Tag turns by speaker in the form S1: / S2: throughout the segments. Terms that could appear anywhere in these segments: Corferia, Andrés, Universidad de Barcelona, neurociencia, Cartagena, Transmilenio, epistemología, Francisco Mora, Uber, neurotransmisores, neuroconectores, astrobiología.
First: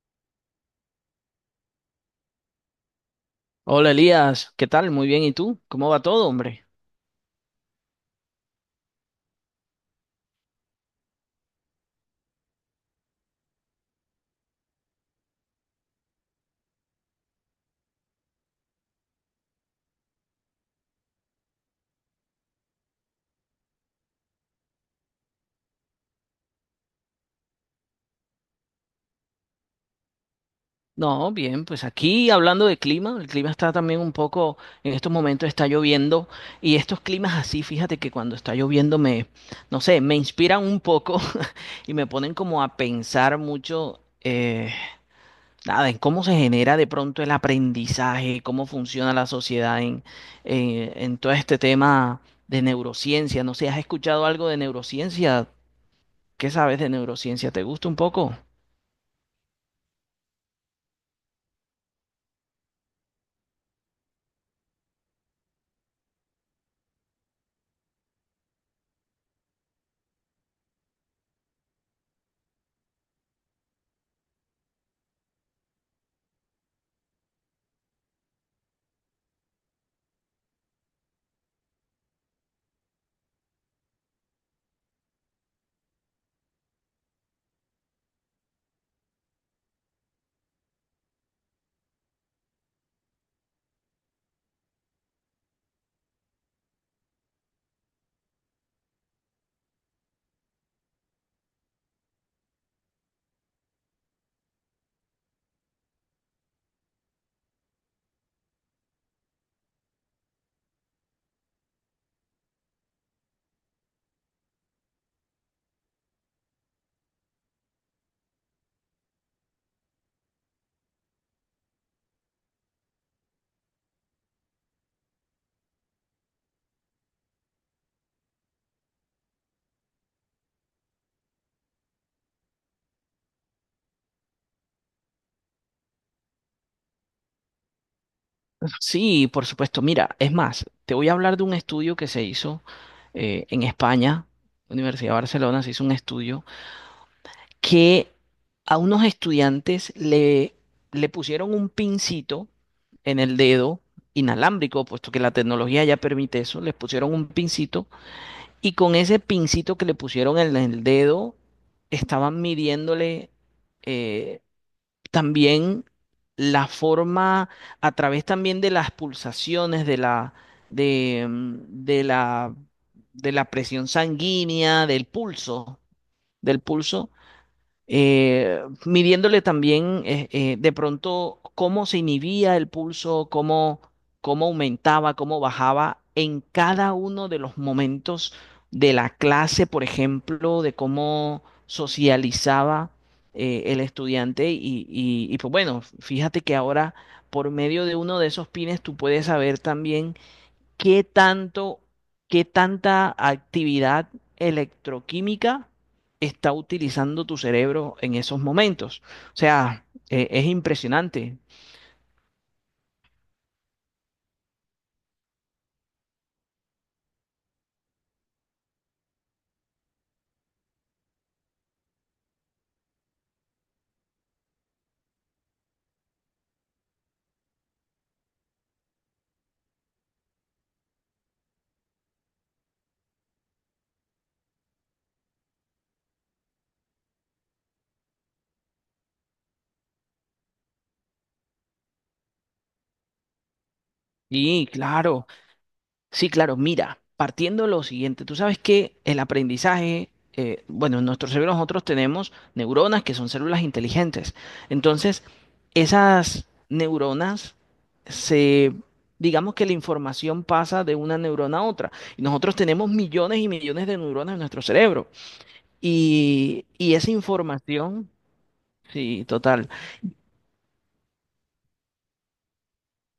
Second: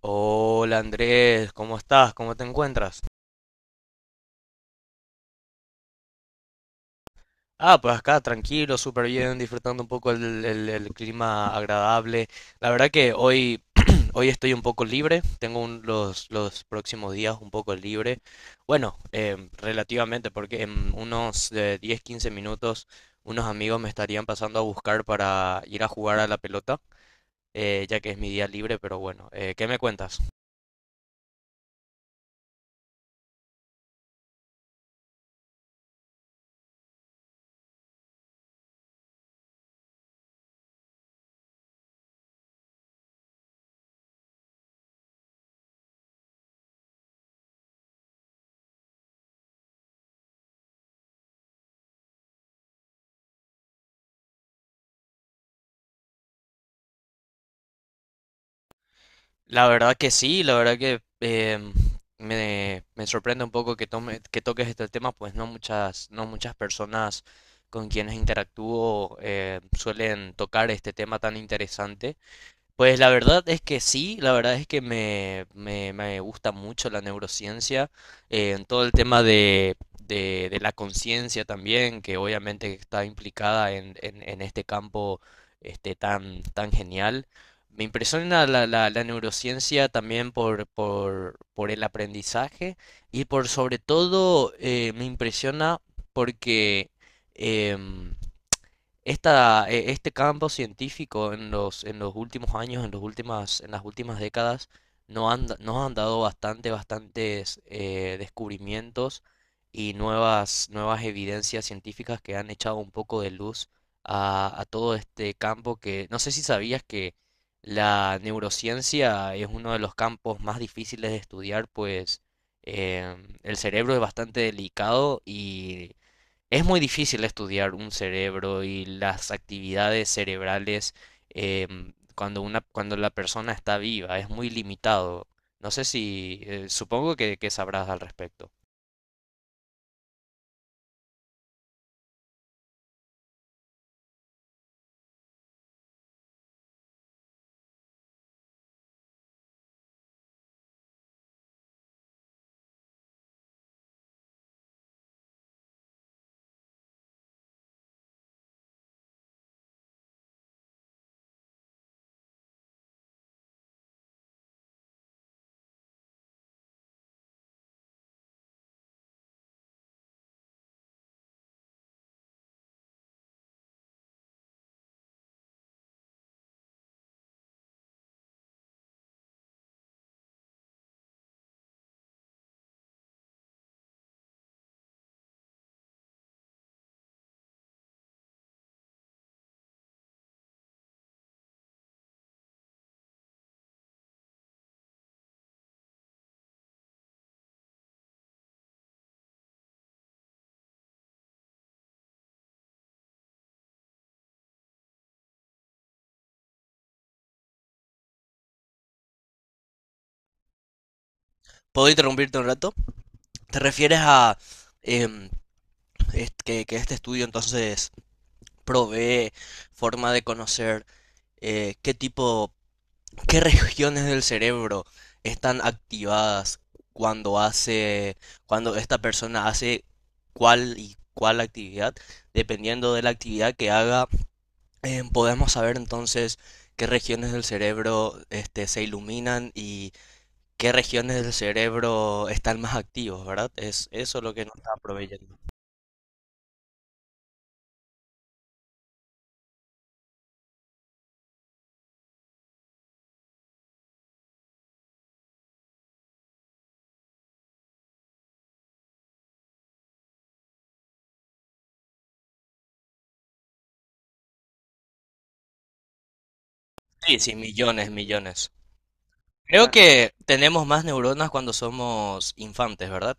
S1: Hola Andrés, ¿cómo estás? ¿Cómo te encuentras?
S2: Hola Elías, ¿qué tal? Muy bien, ¿y tú? ¿Cómo va todo, hombre?
S1: Pues acá tranquilo, súper bien, disfrutando un poco el clima agradable. La verdad que hoy, hoy estoy un poco libre, tengo los próximos días un poco libre. Bueno, relativamente, porque en unos 10-15 minutos unos amigos me estarían pasando a buscar para ir a jugar a la pelota, ya que es mi día libre, pero bueno, ¿qué me cuentas?
S2: No, bien, pues aquí hablando de clima, el clima está también un poco, en estos momentos está lloviendo y estos climas así, fíjate que cuando está lloviendo no sé, me inspiran un poco y me ponen como a pensar mucho, nada, en cómo se genera de pronto el aprendizaje, cómo funciona la sociedad en todo este tema de neurociencia. No sé, ¿has escuchado algo de neurociencia? ¿Qué sabes de neurociencia? ¿Te gusta un poco?
S1: La verdad que sí, la verdad que me sorprende un poco que que toques este tema, pues no muchas personas con quienes interactúo suelen tocar este tema tan interesante. Pues la verdad es que sí, la verdad es que me gusta mucho la neurociencia, en todo el tema de la conciencia también, que obviamente está implicada en este campo este, tan genial. Me impresiona la neurociencia también por el aprendizaje y por sobre todo me impresiona porque... em, este campo científico en en los últimos años, en las últimas décadas, no han da- nos han dado bastantes descubrimientos y nuevas evidencias científicas que han echado un poco de luz a todo este campo que no sé si sabías que la neurociencia es uno de los campos más difíciles de estudiar, pues el cerebro es bastante delicado y es muy difícil estudiar un cerebro y las actividades cerebrales cuando la persona está viva, es muy limitado. No sé si, supongo que sabrás al respecto.
S2: Sí, por supuesto. Mira, es más, te voy a hablar de un estudio que se hizo en España, Universidad de Barcelona, se hizo un estudio que a unos le pusieron un pincito en el dedo inalámbrico, puesto que la tecnología ya permite eso, les pusieron un pincito y con ese pincito que le pusieron en el dedo estaban midiéndole eh, también la forma a través también de las pulsaciones de, mm, de la de la presión sanguínea, del pulso, midiéndole también de pronto cómo se inhibía el pulso, cómo, cómo aumentaba, cómo bajaba en cada uno de los momentos de la clase, por ejemplo, de cómo socializaba el estudiante. Y pues bueno, fíjate que ahora por medio de uno de esos pines tú puedes saber también ¿qué tanto, qué tanta actividad electroquímica está utilizando tu cerebro en esos momentos? O sea, es impresionante.
S1: ¿Puedo interrumpirte un rato? ¿Te refieres a em, que este estudio entonces provee forma de conocer qué tipo? ¿Qué regiones del cerebro están activadas cuando hace, cuando esta persona hace cuál y cuál actividad? Dependiendo de la actividad que haga, podemos saber entonces qué regiones del cerebro este, se iluminan y qué regiones del cerebro están más activos, ¿verdad? Es eso lo que nos
S2: Y
S1: está
S2: claro.
S1: proveyendo.
S2: Sí, claro, mira, partiendo de lo siguiente, tú sabes que el aprendizaje, bueno, en nuestro cerebro nosotros tenemos neuronas que son células inteligentes. Entonces, esas se, digamos que la información pasa de una neurona a otra. Y nosotros tenemos millones y millones de neuronas en nuestro cerebro. Y esa
S1: Sí, sí, millones,
S2: información,
S1: millones.
S2: sí, total.
S1: Creo que tenemos más neuronas cuando somos infantes, ¿verdad?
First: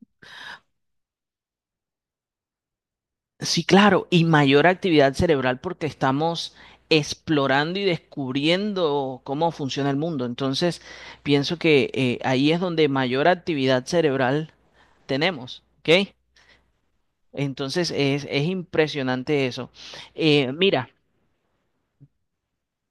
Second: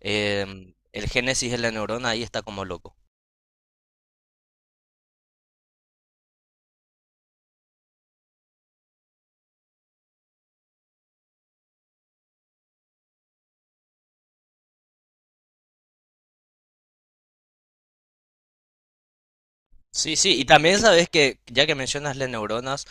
S1: El génesis de la neurona ahí está como loco.
S2: Sí, claro, y mayor actividad cerebral porque estamos explorando y descubriendo cómo funciona el mundo. Entonces, pienso que ahí es donde mayor actividad cerebral tenemos, ¿ok? Entonces, es impresionante eso.
S1: Sí, sí, y también
S2: Mira,
S1: sabes que, ya que mencionas las neuronas,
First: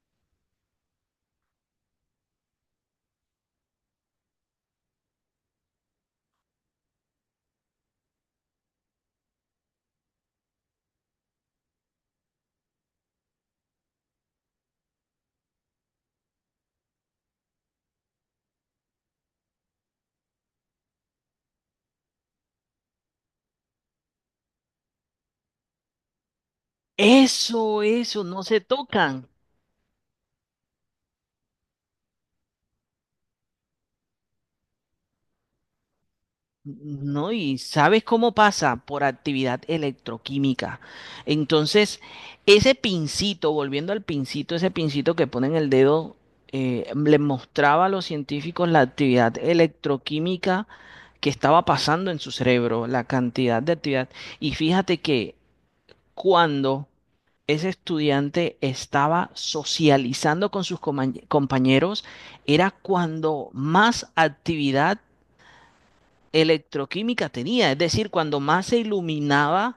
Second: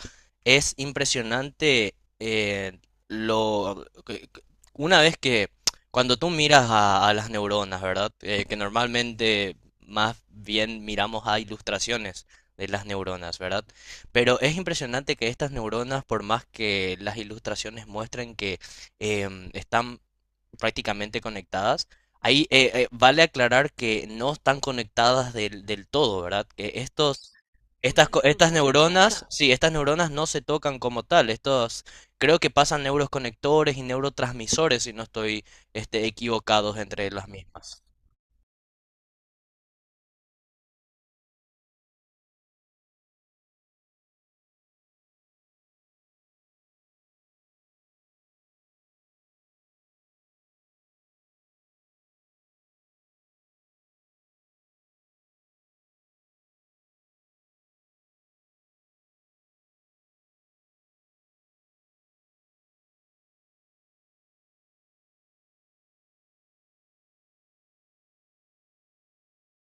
S1: es impresionante lo que- que- una vez que cuando tú miras a las neuronas, ¿verdad? Que normalmente más bien miramos a ilustraciones de las neuronas, ¿verdad? Pero es impresionante que estas neuronas, por más que las ilustraciones muestren que eh, prácticamente conectadas. Ahí vale aclarar que no están conectadas del todo, ¿verdad? Que estos,
S2: eso, eso, no
S1: estas
S2: se
S1: neuronas,
S2: tocan.
S1: sí, estas neuronas no se tocan como tal. Estos, creo que pasan neuroconectores y neurotransmisores, si no estoy, este, equivocados entre las
S2: No, y
S1: mismas.
S2: sabes cómo pasa por actividad electroquímica. Entonces, ese pincito, volviendo al pincito, ese pincito que pone en el dedo, le mostraba a los científicos la actividad electroquímica que estaba pasando en su cerebro, la cantidad de actividad. Y fíjate que cuando ese estudiante estaba socializando con sus compañeros, era cuando más actividad electroquímica tenía, es decir, cuando más se iluminaba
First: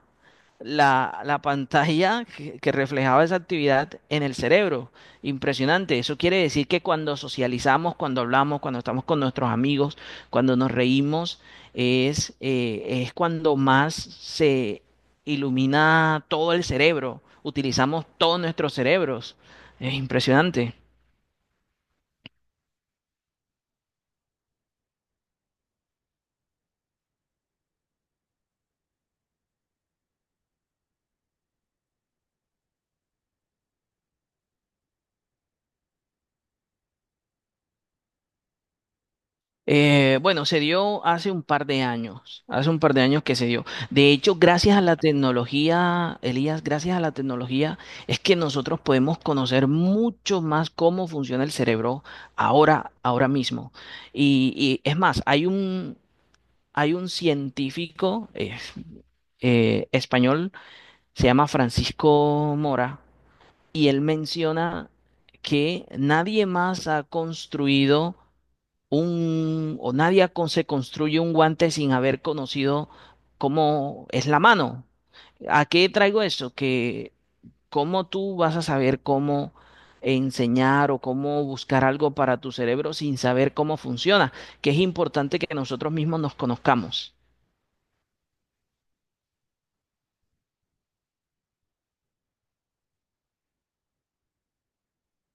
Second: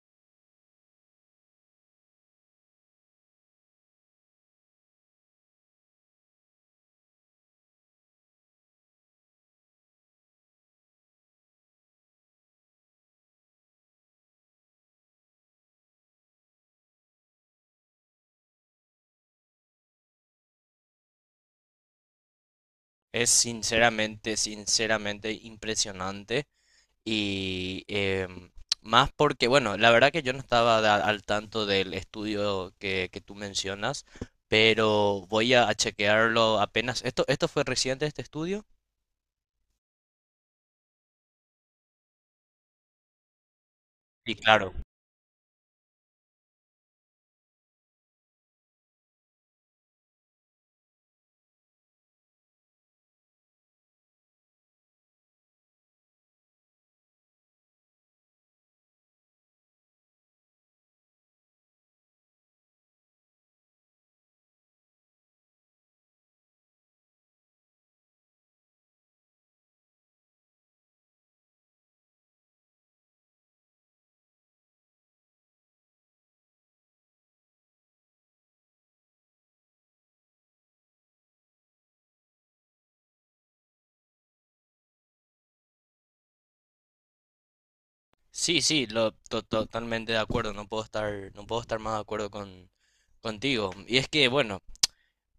S2: la, la pantalla que reflejaba esa actividad en el cerebro. Impresionante. Eso quiere decir que cuando socializamos, cuando hablamos, cuando estamos con nuestros amigos, cuando nos reímos, es cuando más se ilumina todo el cerebro. Utilizamos todos nuestros cerebros. Es impresionante.
S1: Es sinceramente, sinceramente impresionante. Y más porque, bueno, la verdad que yo no estaba da- al tanto del estudio que tú mencionas, pero voy a chequearlo apenas. Esto fue reciente este estudio.
S2: Bueno, se dio hace un par de años, hace un par de años que se dio. De
S1: Y
S2: hecho,
S1: claro.
S2: gracias a la tecnología, Elías, gracias a la tecnología, es que nosotros podemos conocer mucho más cómo funciona el cerebro ahora, ahora mismo. Y es más, hay un científico español, se llama Francisco Mora, y él menciona que nadie más ha construido un, o nadie con- se construye un guante sin haber conocido cómo es la mano. ¿A qué traigo eso? Que cómo tú vas a saber cómo enseñar o cómo buscar algo para tu cerebro sin saber cómo funciona, que es importante que nosotros mismos nos conozcamos.
S1: Sí, sí, totalmente de acuerdo. No puedo estar más de acuerdo contigo. Y es que, bueno,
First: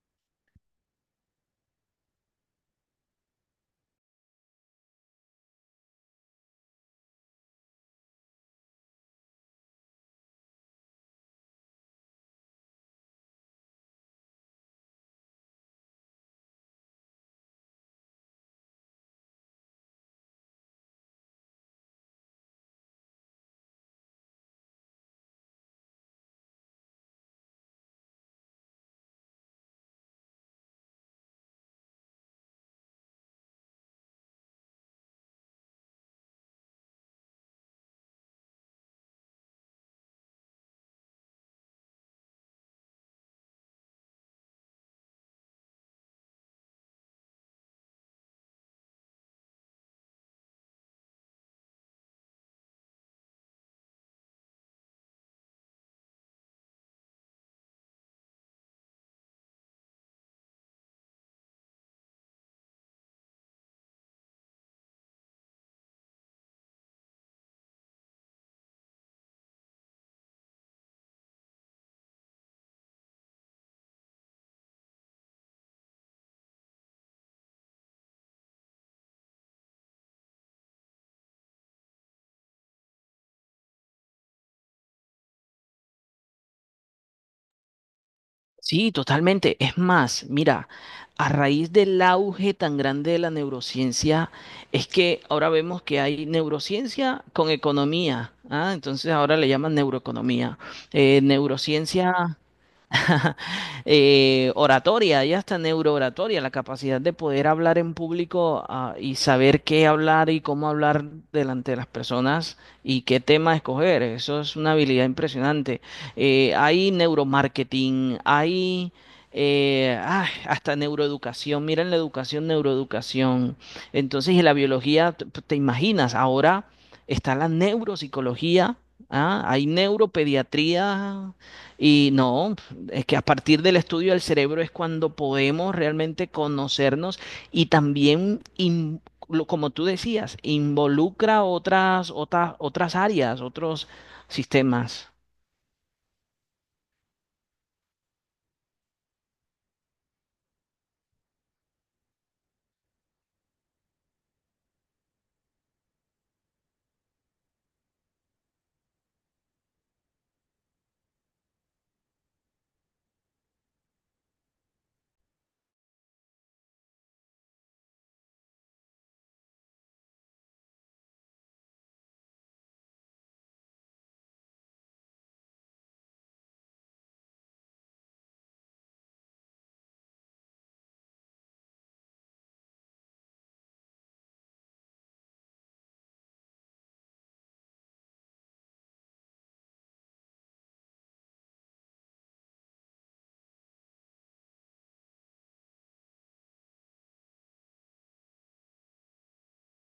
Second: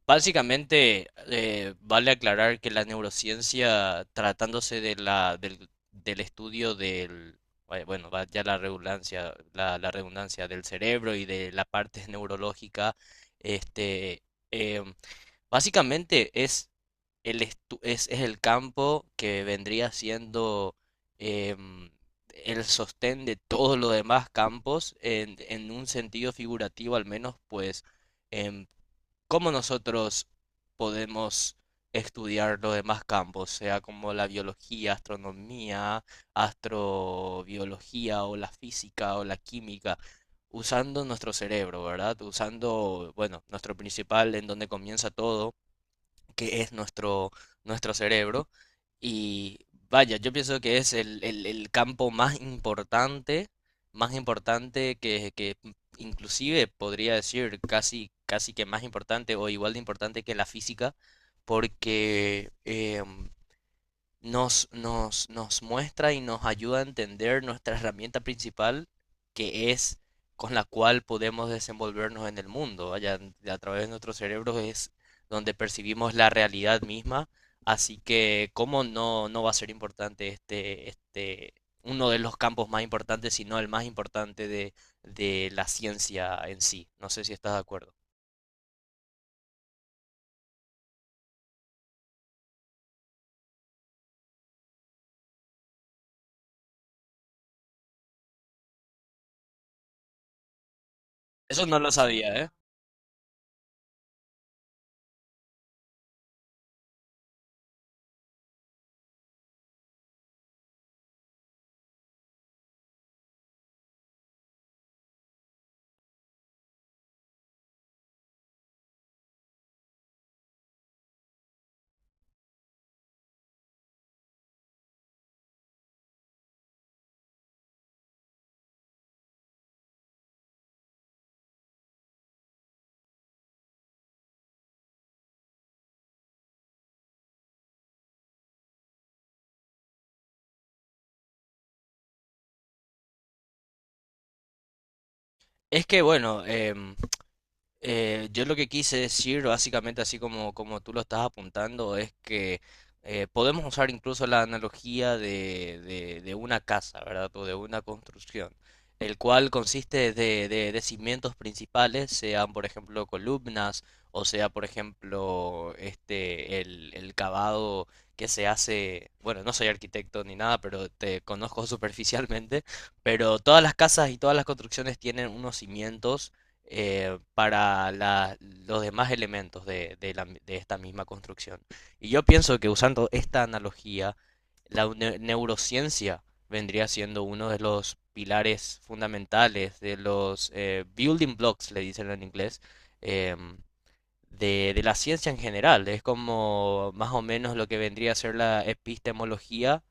S1: básicamente, vale aclarar que la neurociencia, tratándose del estudio del, bueno, va ya la redundancia, la redundancia del cerebro y de la parte neurológica, este, em, básicamente es el campo que vendría siendo em, el sostén de todos los demás campos en un sentido figurativo al menos, pues em, cómo nosotros podemos estudiar los demás campos, sea como la biología, astronomía, astrobiología o la física o la química, usando nuestro cerebro, ¿verdad? Usando, bueno, nuestro principal en donde comienza todo que es nuestro cerebro. Y vaya, yo pienso que es el campo más importante que inclusive podría decir casi que más importante o igual de importante que la física, porque nos muestra y nos ayuda a entender nuestra herramienta principal, que es con la cual podemos desenvolvernos en el mundo. Allá a través de nuestros cerebros es donde percibimos la realidad misma. Así que, ¿cómo no, no va a ser importante este, este, uno de los campos más importantes, sino el más importante de la ciencia en sí? No sé si estás de acuerdo.
S2: Sí, totalmente. Es más, mira, a raíz del auge tan grande de la neurociencia, es que ahora vemos que hay neurociencia con economía, ¿ah? Entonces ahora le llaman neuroeconomía.
S1: Eso no lo
S2: Neurociencia
S1: sabía, ¿eh?
S2: Oratoria, ya hasta neurooratoria, la capacidad de poder hablar en público, ah, y saber qué hablar y cómo hablar delante de las personas y qué tema escoger. Eso es una habilidad impresionante. Hay neuromarketing, hay hasta neuroeducación. Miren la educación, neuroeducación. Entonces, y la biología, te imaginas, ahora está la neuropsicología. Ah, hay neuropediatría y no, es que a partir del estudio del cerebro es cuando podemos realmente conocernos y también, como tú decías, involucra otras áreas, otros sistemas.
S1: Es que, bueno, yo lo que quise decir, básicamente así como tú lo estás apuntando, es que podemos usar incluso la analogía de una casa, ¿verdad? O de una construcción, el cual consiste de cimientos principales, sean por ejemplo columnas, o sea por ejemplo este, el cavado que se hace, bueno, no soy arquitecto ni nada, pero te conozco superficialmente, pero todas las casas y todas las construcciones tienen unos cimientos para los demás elementos de esta misma construcción. Y yo pienso que usando esta analogía, neurociencia vendría siendo uno de los pilares fundamentales, de los building blocks, le dicen en inglés, em, de la ciencia en general. Es como más o menos lo que vendría a ser la epistemología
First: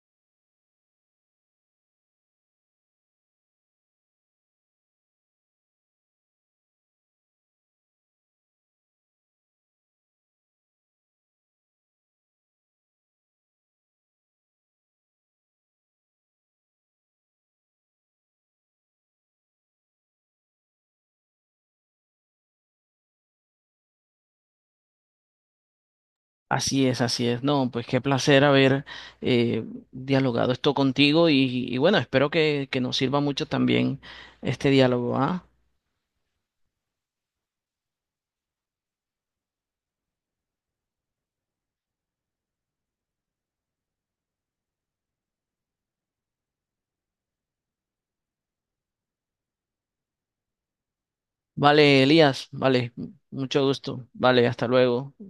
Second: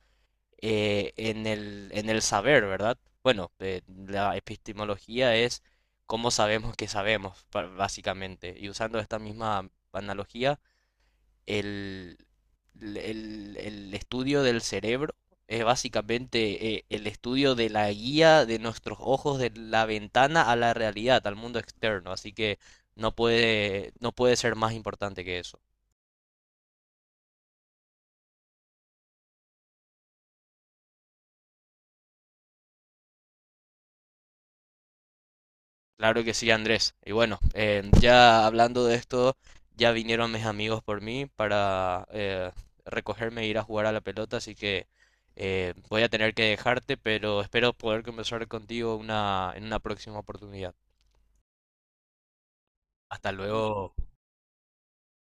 S1: en el saber, ¿verdad? Bueno, la epistemología es cómo sabemos que sabemos, básicamente. Y usando esta misma analogía, el, el estudio del cerebro es básicamente el estudio de la guía de nuestros ojos, de la ventana a la realidad, al mundo externo. Así que no puede ser más importante que eso.
S2: Así es, así es. No, pues qué placer haber eh, dialogado esto contigo y bueno, espero que nos sirva mucho también este diálogo, ¿ah?
S1: Claro que sí, Andrés. Y bueno, ya hablando de esto, ya vinieron mis amigos por mí para recogerme e ir a jugar a la pelota, así que voy a tener que dejarte, pero espero poder conversar contigo en una próxima oportunidad.
S2: Vale, Elías, vale,
S1: Hasta
S2: mucho
S1: luego.
S2: gusto. Vale, hasta luego.